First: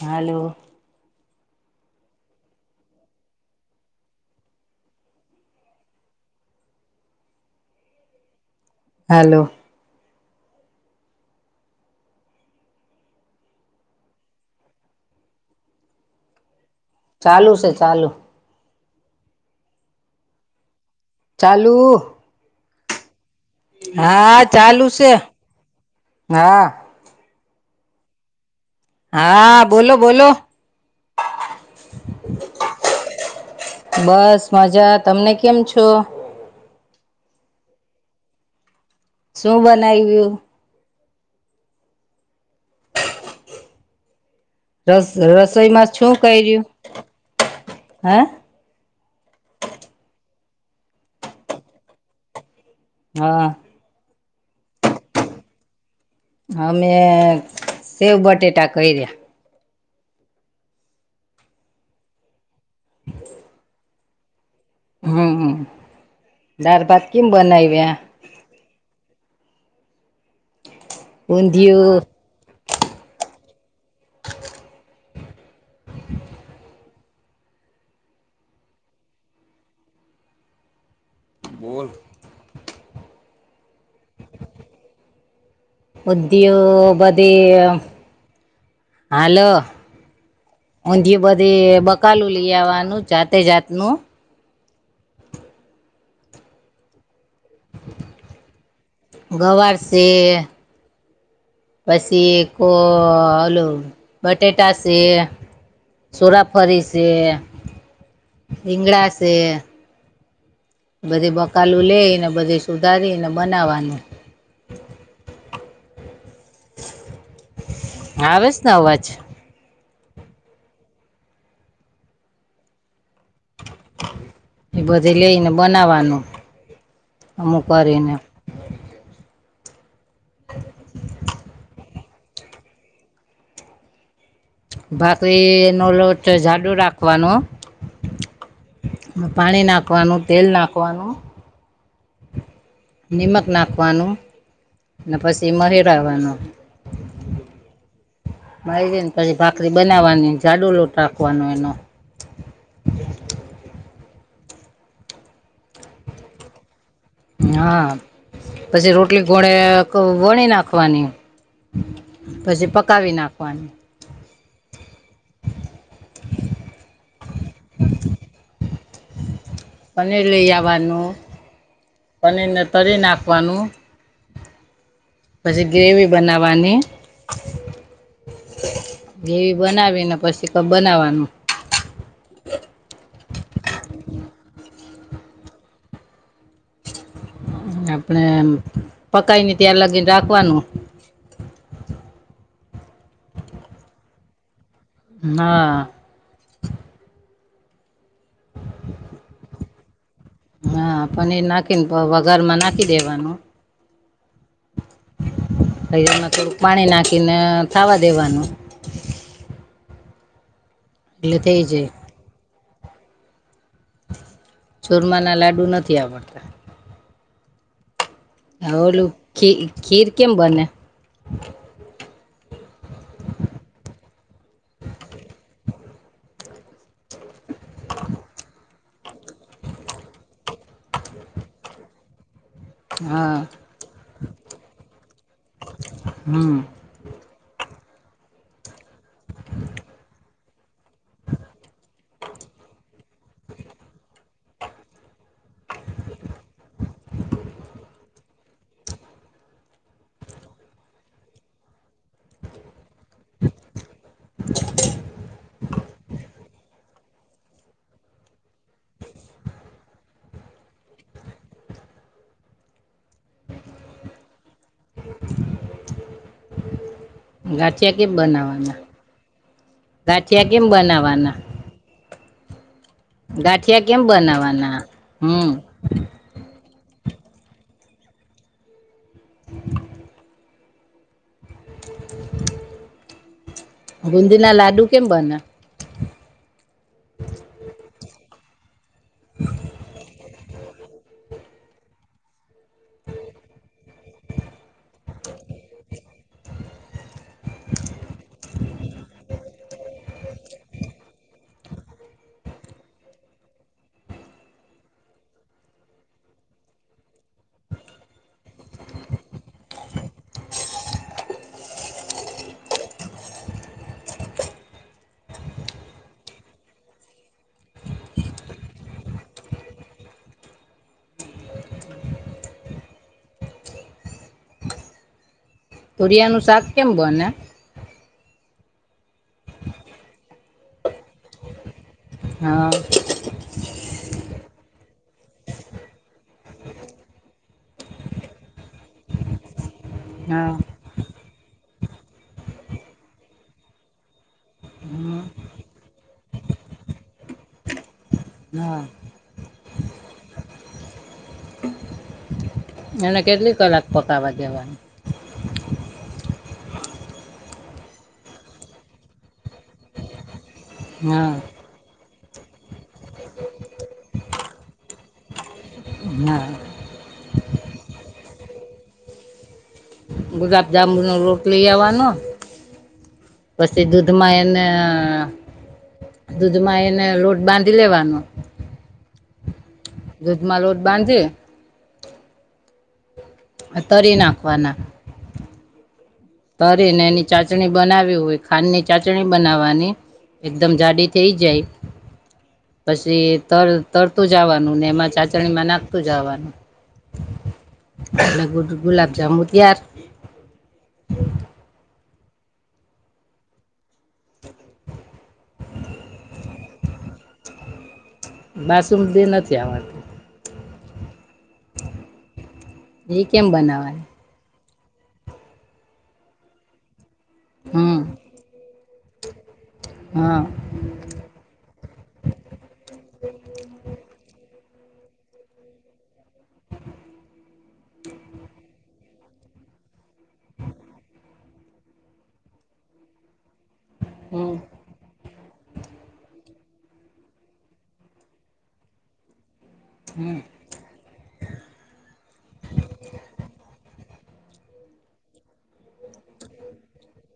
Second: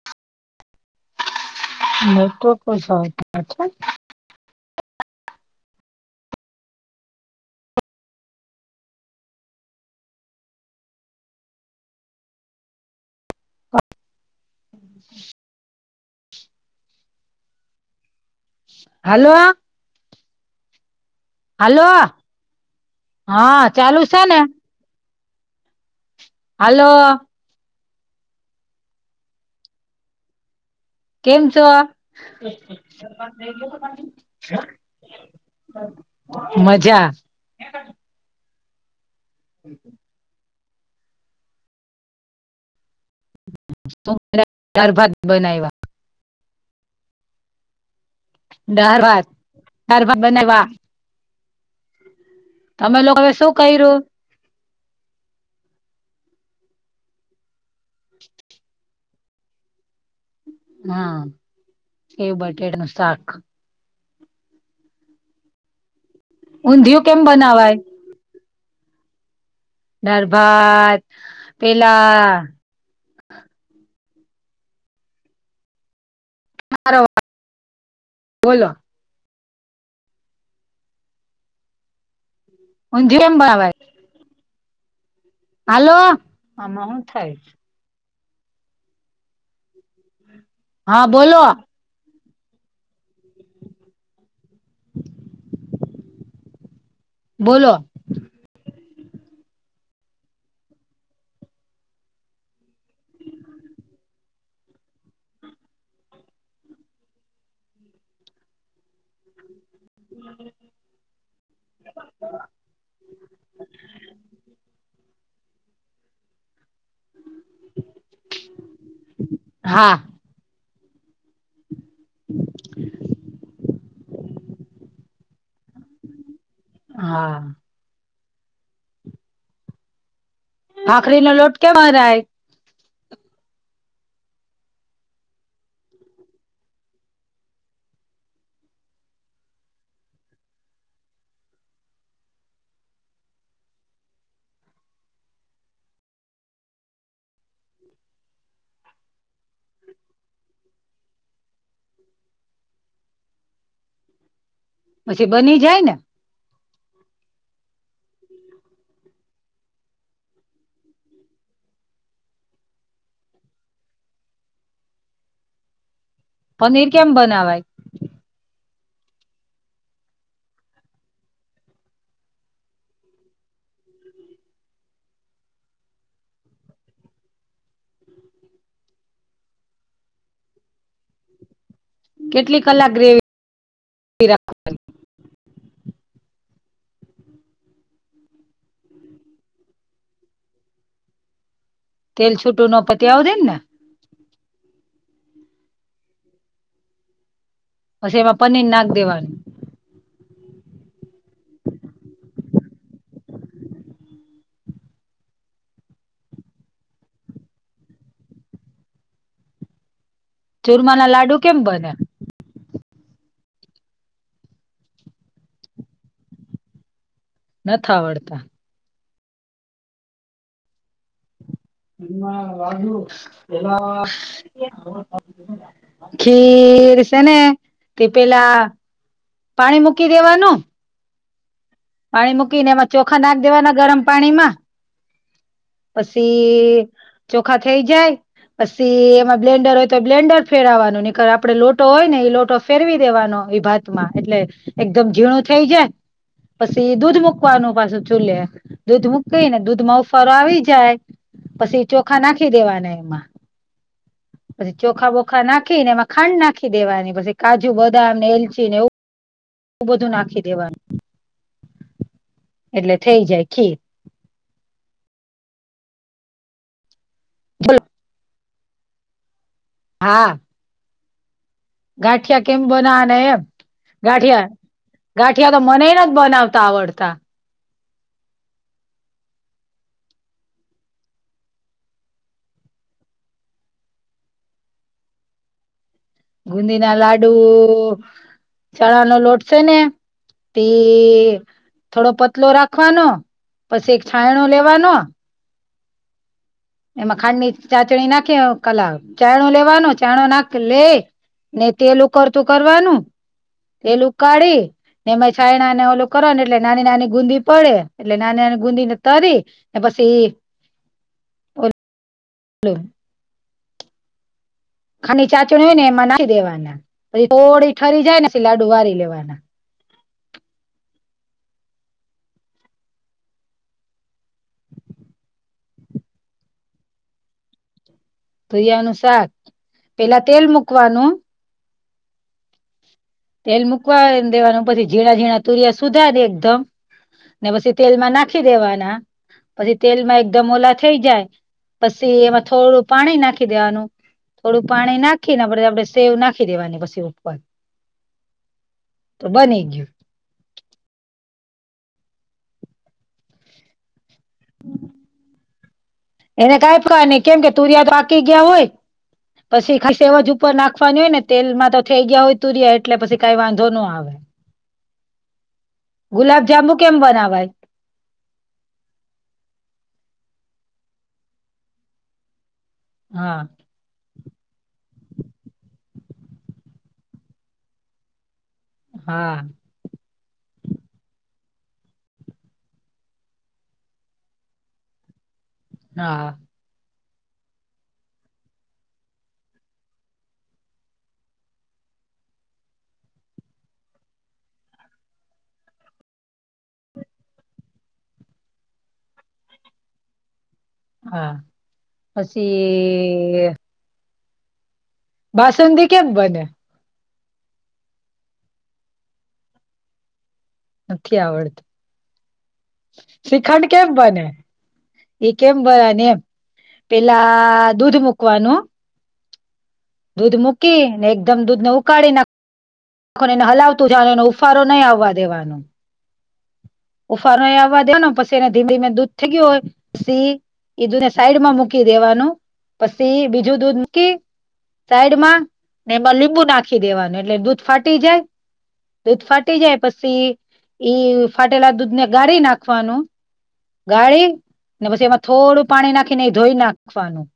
હાલો. નેટવકો હાલો. ઓ ચાલુ છે ચાલુ. હલોઓ. ચાલુ હાલો હા. ચાલુ છે ને હા ચાલુ છે. હા હાલો. હા બોલો બોલો. કેમ છો. બસ મજા તમને કેમ છો. મજા. શું બનાવ્યું. દાળ રસ ભાત બનાવ્યા રસોઈમાં છું કર્યું હ. ડર વાત હર બનાવા. તમે લોકો હવે હા શું કર્યું. અમે સેવ બટેટા કર્યા. હા એવું બટેડ નું સાક. હમ હ દાર ઊંધિયું ભત કેમ કમ બનાવાય બનેવેએ. ડરભત ઊંધિયું પેલા. મારો બોલો. બોલ. હુંજ એમ બ આવે. હાલો આમાં હું થાય ઉદ્યો્યોગતી. હા હાલોંધ બોલો બધી. કકાલું લઈ આવવાનું જાતે જાતનું. બોલો. ગોબર છે. પછી કો ઓલ બટેાટા છે. સોરાફરી છે રીંગડા છે. હમ. બધે બકાલું લઈને બધે સુધારીને બનાવવાનું. આવે છે ને અવાજ. હા. એ બધી લઈને બનાવાનું હા અમુ કરીને. આખરી નો લોટ કેવા રય. બાકી ન લો જાડુ રાખવાનું. પાણી નાખવાનું તેલ નાખવાનું. નિમક નાખવાનું ને પછી મહીરાવાનું. મારીને પછી ભાખરી બનાવવાની જાડુ લોટ રાખવાનો એનો. પછી બની જાય ને. હા પછી રોટલી ઘોણેે વણી નાખવાની. પછી પકાવી નાખવાની. પનીર કેમ બનાવાય. પનીર લઈ આવવાનું પનીરને તરી નાખવાનું. પછી ગ્રેવી બનાવાની. જેવી બનાવીને પછી ક બનાવાનું. કેટલી કલાક ગ્રેવી રાખ. આપડે પકઈ ને ત્યાં લાગીને રાખવાનું. તલ છૂટું ન પતિ આવે ને. હ. પછી એમાં પનીર નાખ દેવાનું. હા પનીર નાખીને વગારમાં નાખી દેવાનું. અછ એમમાં થોડુંક પાણી નાખીને થાવા દેવાનું. ચુરમા ના લાડુ એટલે કેમ થઈ જાય બને. ચુરમા ના લાડુ નથી આવડતા નથ આવડતા હ ઓલું ખી ખીર કેમ બને એમાં રાુ એલા ખીર છે ને તે પેલા પાણી મૂકી દેવાનું પાણી મૂકીને એમાં ચોખા હા નાખ દેવાના ગરમ પાણી માં. હમ પછી ચોખા થઈ જાય પછી એમાં બ્લેન્ડર હોય તો બ્લેન્ડર ફેરવાનું નીકર આપડે લોટો હોય ને એઈ લોટો ફેરવી દેવાનો એ ભાત માં એટલે એકદમ ઝીણું થઈ જાય પછી દૂધ મૂકવાનું પાછું ચૂલે દૂધ મૂકીને દૂધમાં ઉફરો આવી જાય પછી ચોખા નાખી દેવાને પછી ચોખા બોખા નાખીને એમાં ખાંડ નાખી દેવાની પછી કાજુ બદામ ને એલચી ને એવું ું બધું નાખી દેવાનું એટલે થઈ જાય ખીર. ગાંઠિયા કે બનાવાના. હા ગાઠિયા કેમ બનાવાના ગાંઠિયા કેમ બનાવાના ગાંઠિયા કેમ એમગાઠિયા બનાવવાના હમ ગાંઠિયા તો મનેએ નથબનાવતા આવડતા. [inaudible] ગુંદી ના લાડુ કેમ બને? ગુંદીી ના લાડુ ચણા નો લોટ છે ને તે થોડો પતલો રાખવાનો પછી એક છાંણો લેવાનો એમાં ખાંડની ચાચણી નાખી કલા ચાયણો લેવાનો ચાયણો નાખી લ ઇ ને તેલ ઉ કરકરવાનું તેલું ઉકાાઢી ને એમાં છાય ના ને ઓલું કરવાો ને એટલે નાની નાની ગુંદીી પડે એટલે નાની નાની ગુંદીી ને તરી એ પછી ઓ [unintelligible] હલો [unintelligible] ખાડની ચાચણી હોય ને એમાં નાખી દેવાના પછી થોડી ઠરી જાય ને પી લાડુ વારી લેવાના. તુરિયા નું શાક કેમ બને? તોરિયા નુ શાક પેલા તેલ મુૂકવાનું હા. તેલ મૂકવા દેવાનું પછી ઝીણા ઝીણા તુરિયા સુધરી એકદમ ને પછી તેલમાં નાખી દેવાના પછી તેલ માં એકદમ હા ઓલા થઈ જાય પછી એમાં થોડું પાણી નાખી દેવાનું થોડું પાણી હમ, નાખીને આપડ આપણે સેવ નાખી દેવાની પછી ઉપર હા [inaudible] [inaudible] તો બની ગયું. એને કેટલી કલાક પકાવવા દેવાની? [inaudible] [inaudible] એને ક ન કેમ કે તુરિયા તો આકી ગયા હોય પછી ખ ઉપર નાખવાની હોય ને હા તેલમાં તો થઈ ગયા હોય તુરીયા એટલે પછી કઈ વાંધો ન આવે હા ગુલાબજાંબુ કેમ બનાવાય? ગુલાબજામુનનો લોટ લઈ આવવાનો હા. પછી દૂધમાં એને દૂધમાં એને લોટ બાંધી લેવાનો હા. દૂધમાં લોટ બાંધી તરી નાખવાના હા. કરીને એની ચાટણી બનાવી હોય ખાંડની ચાટણી બનાવવાની એકદમ જાડી થઇ જાય પછી તરતું જવાનું ને એમાં ચાસણીમાં નાખતું જાવાનું એટલે ગુલાબ જાંબુ તૈયાર હા પછી [unintelligible] બાસુંદી કેમ બને? બાસુંદી નથી આવડતી. નથી આવડતી એ શ્રીખંડ કેમ બનાવાની બને? એ કેમ બને એમ? પેલા દૂધ હમ મૂકવાનું દૂધ હા મૂકી ને એકદમ દૂધ ને ઉકાળી નાખ એને હલાવતું જાવાનુ એનો ઉફારો નહીં આવવા દેવાનો ઉફાનો નહી આવવા દે પછી એને ધીમે ધીમે દૂધ થઈ ગયું હોય પસી એ દૂધને સાઈડમાં મૂકી દેવાનું પછી બીજું દૂધ મૂકી હમ. સાઈડમાં ને એમાં લીંબુ નાખી દેવાનું એટલે દૂધ ફાટી જાય દૂધ ફાટી જાય પછી હમ ઈ ફાટેલા દૂધ ને ગાળી નાખવાનું ગાળી ને પછી એમાં થોડું પાણી નાખીને એ ધોઈ નાખવાનું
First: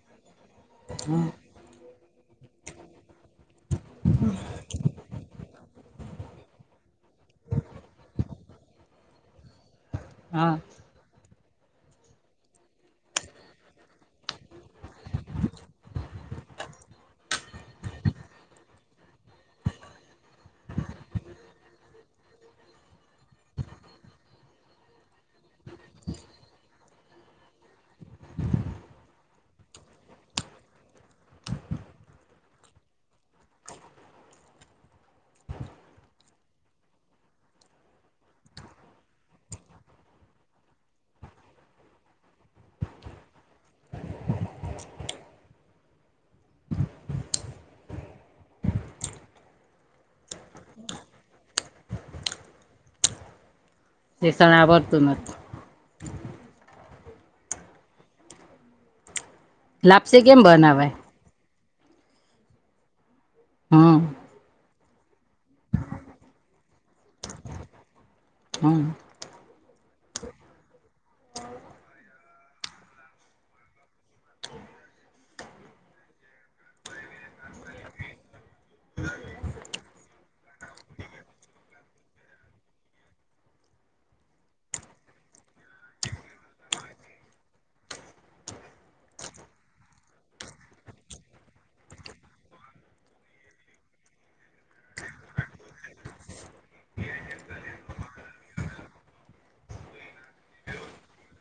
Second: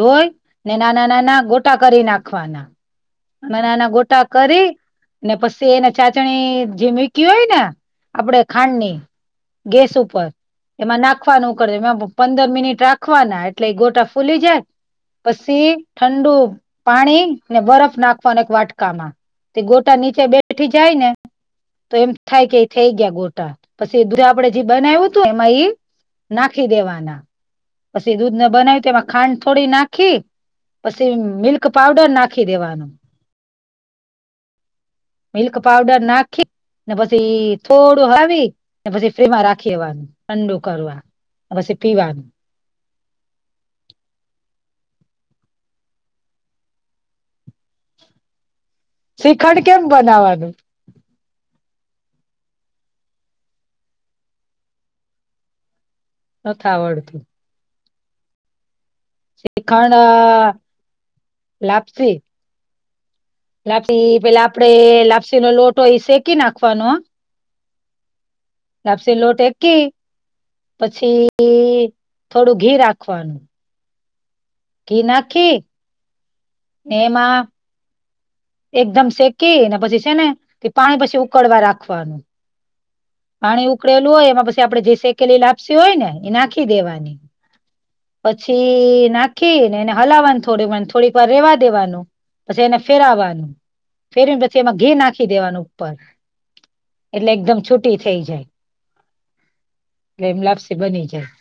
ધોયન ને નાના હમ નાના ગોટા કરી નાખવાના નાના નાના ગોટા કરી ને પછી એને ચાસણી જે મૂકી હોય ને આપણેે ખાંડની ગેસ ઉપર હા એમાં નાખવાનું કર પંદર મિનિટ રાખવાના એટલે એ ગોટા ફૂલી જાય પછી ઠંડુ પાણી ને બરફ નાખવાના અને વાટકામાં તે ગોટા નીચે બેઠી જાય ને તો એમ થાય કે થઈ ગયા ગોટા પછી દુધ આપણે જે બનાવ્યું તો એમાં ઈ નાખી દેવાના પછી દૂધ ને બનાવીયું તો એમાં ખાંડ થોડી નાખી પછી મિલ્ક પાવડર નાખી દેવાનું મિલ્ક પાઉડર નાખી ને પછી થોડું હલાવી ને પછી ફ્રીજમાં રાખી દેવાનું ઠંડુ કરવાનું પછી પીવાનું શ્રીખંડ કેમ બનાવાનું? તેષણ આ વડતું નથી નથ આવડતું, શીખંડ લાપસી કેમ બનાવાય લાપસી? હમ લાપસી પેલા આપડે લાપસી, નો લોટો એ શેકી નાખવાનો હમ લાપસી લોટ, પછી થોડું ઘી રાખવાનું ધી નાખી ને એમાં એકદમ શેકીને પછી છે ને તે પાણી પછી ઉકળવા રાખવાનું પાણી ઉકળેલું હોય એમાં પછી આપડે જે સેકેલી લાપસી હોય ને એ નાખી દેવાની પછી નાખી ને એને હલાવાનું થોડીક વાર ને થોડીક વાર રેવા દેવાનું પછી એને ફેરવવાનું ફેરવીને પછી એમાં ઘી નાખી દેવાનું ઉપર એટલે એકદમ છુટી થઇ જાય એટલે એમ લાપસી બની જાય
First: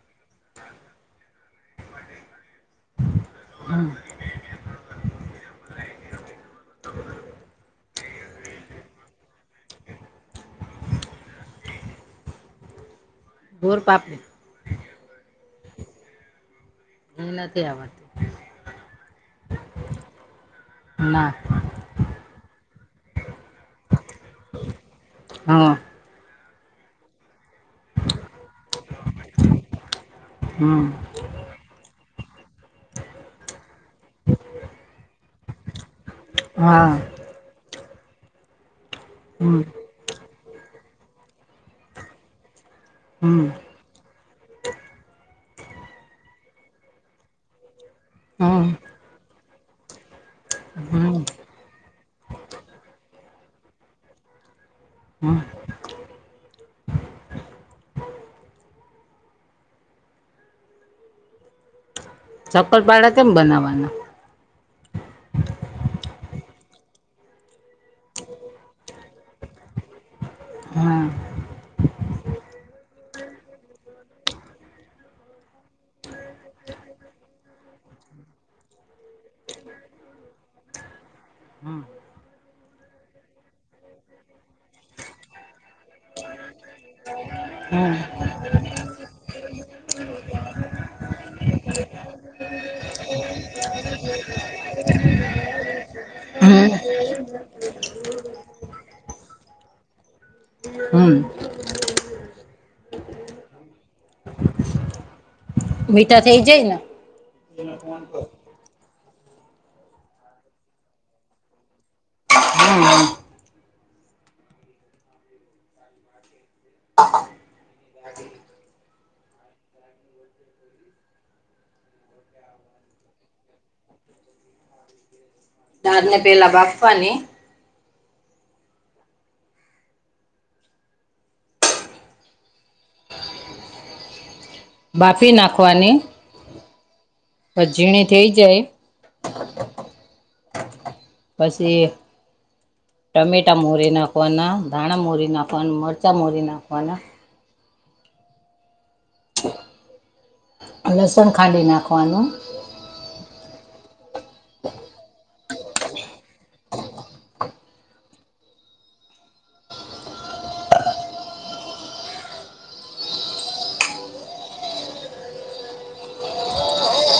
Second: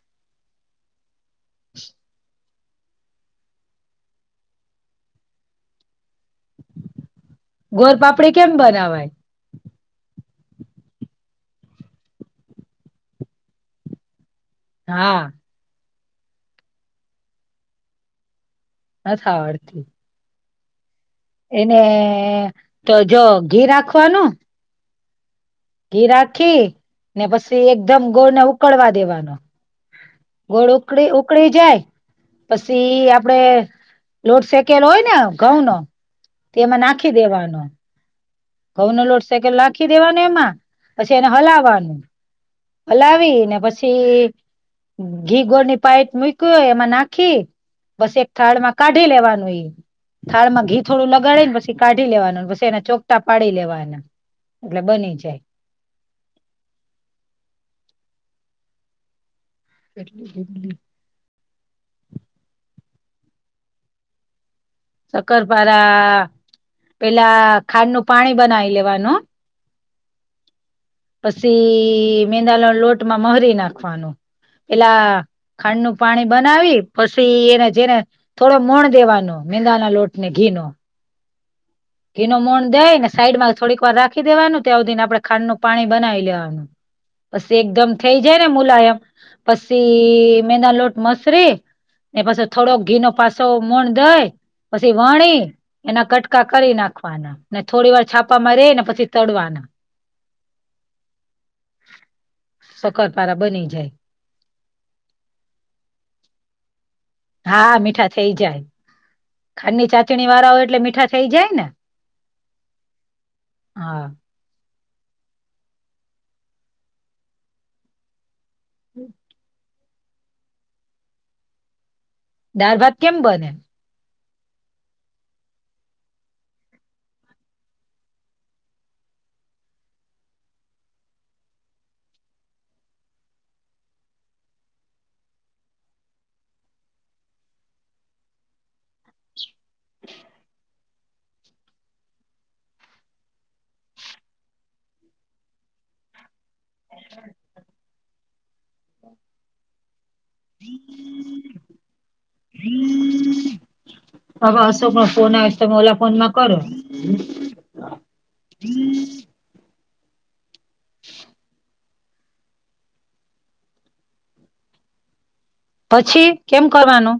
હમ ગોરપાપડી કેમ બનાવાય? ગોરપાપ હા એ નથી આવડતી, નથ આવડતું, ના એને તો જો ઘી રાખવાનું, હા ઘી રાખી ને પછી એકદમ ગોળને, ઉકળવા દેવાનો ગોળ હમ ઉકળ ઉકળી જાય, પછી આપડે લોટ સેકેલ હોય ને ઘઉં નો, તેમાં હા નાખી દેવાનું. ઘઉં નો લોટ સેકેલો હમ નાખી દેવાનું એમાં પછી એને હલાવવાનું. હલાવી હમ ને પછી, ઘી ગોરની પાઈટ મૂક્યું એમાં નાખી, બસ એક થાળ હમ માં કાઢી લેવાનું એ, થાળમાં ઘીો થોડું હમ લગાડે ને પછ કાઢી લેવાનું પ એના ચો, કાપાા પાડી લેવા એના એટલે બની હમ જાય. કેટલુટલી [inaudible] ચક્કલપાડા કેમ બનાવવાના શક્કરપારા અ પેલા ખાંડ નું પાણી બનાવી લેવાનું હમ પછી મેંદાના લોટમાં મહરી નાખવાનું એલા ખાંડ નું પાણી બનાવી પછી એને જેને થોડો મોણ દેવાનો મેંદા ના લોટ ને ઘી નો હમ ઘીનો મણ દે ને સાઈડમાં થોડીક વાર રાખી દેવાનું ત્યાં સુધી આપણે ખાંડનું પાણી બનાવી લેવાનું પછી એકદમ થઇ જાય ને મુલાયમ પછી મેના લોટ મસળી એ પછી થોડો ઘી નો પાછો મોણ દઈ, પછી વણી, એના કટકા હમ કરી નાખવાના ને થોડી વાર છાપામાં રહી ને પછી તડવાના હમ સકરપારા બની જાય મીઠા થઇ જાય ને હા, મીઠા થઇ જાય ખાંડની ચાસણી વાળા હોય એટલે મીઠા થઈ જાય ને, હમ હા હમ દારભાત કેમ બને દાર ને પેલા બાફવાની બાફી નાખવાની પઝીણી થઈ જાય [unintelligible] પછી ટમેટા મોરી નાખવાના, ધાણા મોરી નાખવાના, મરચા મોરી નાખવાના હા લસણ ખાડી નાખવાનું હવે અશોક નો ફોન આવેસ તમે ઓલા ફોન માં કરો [inaudible] પછી કેમ કરવાનું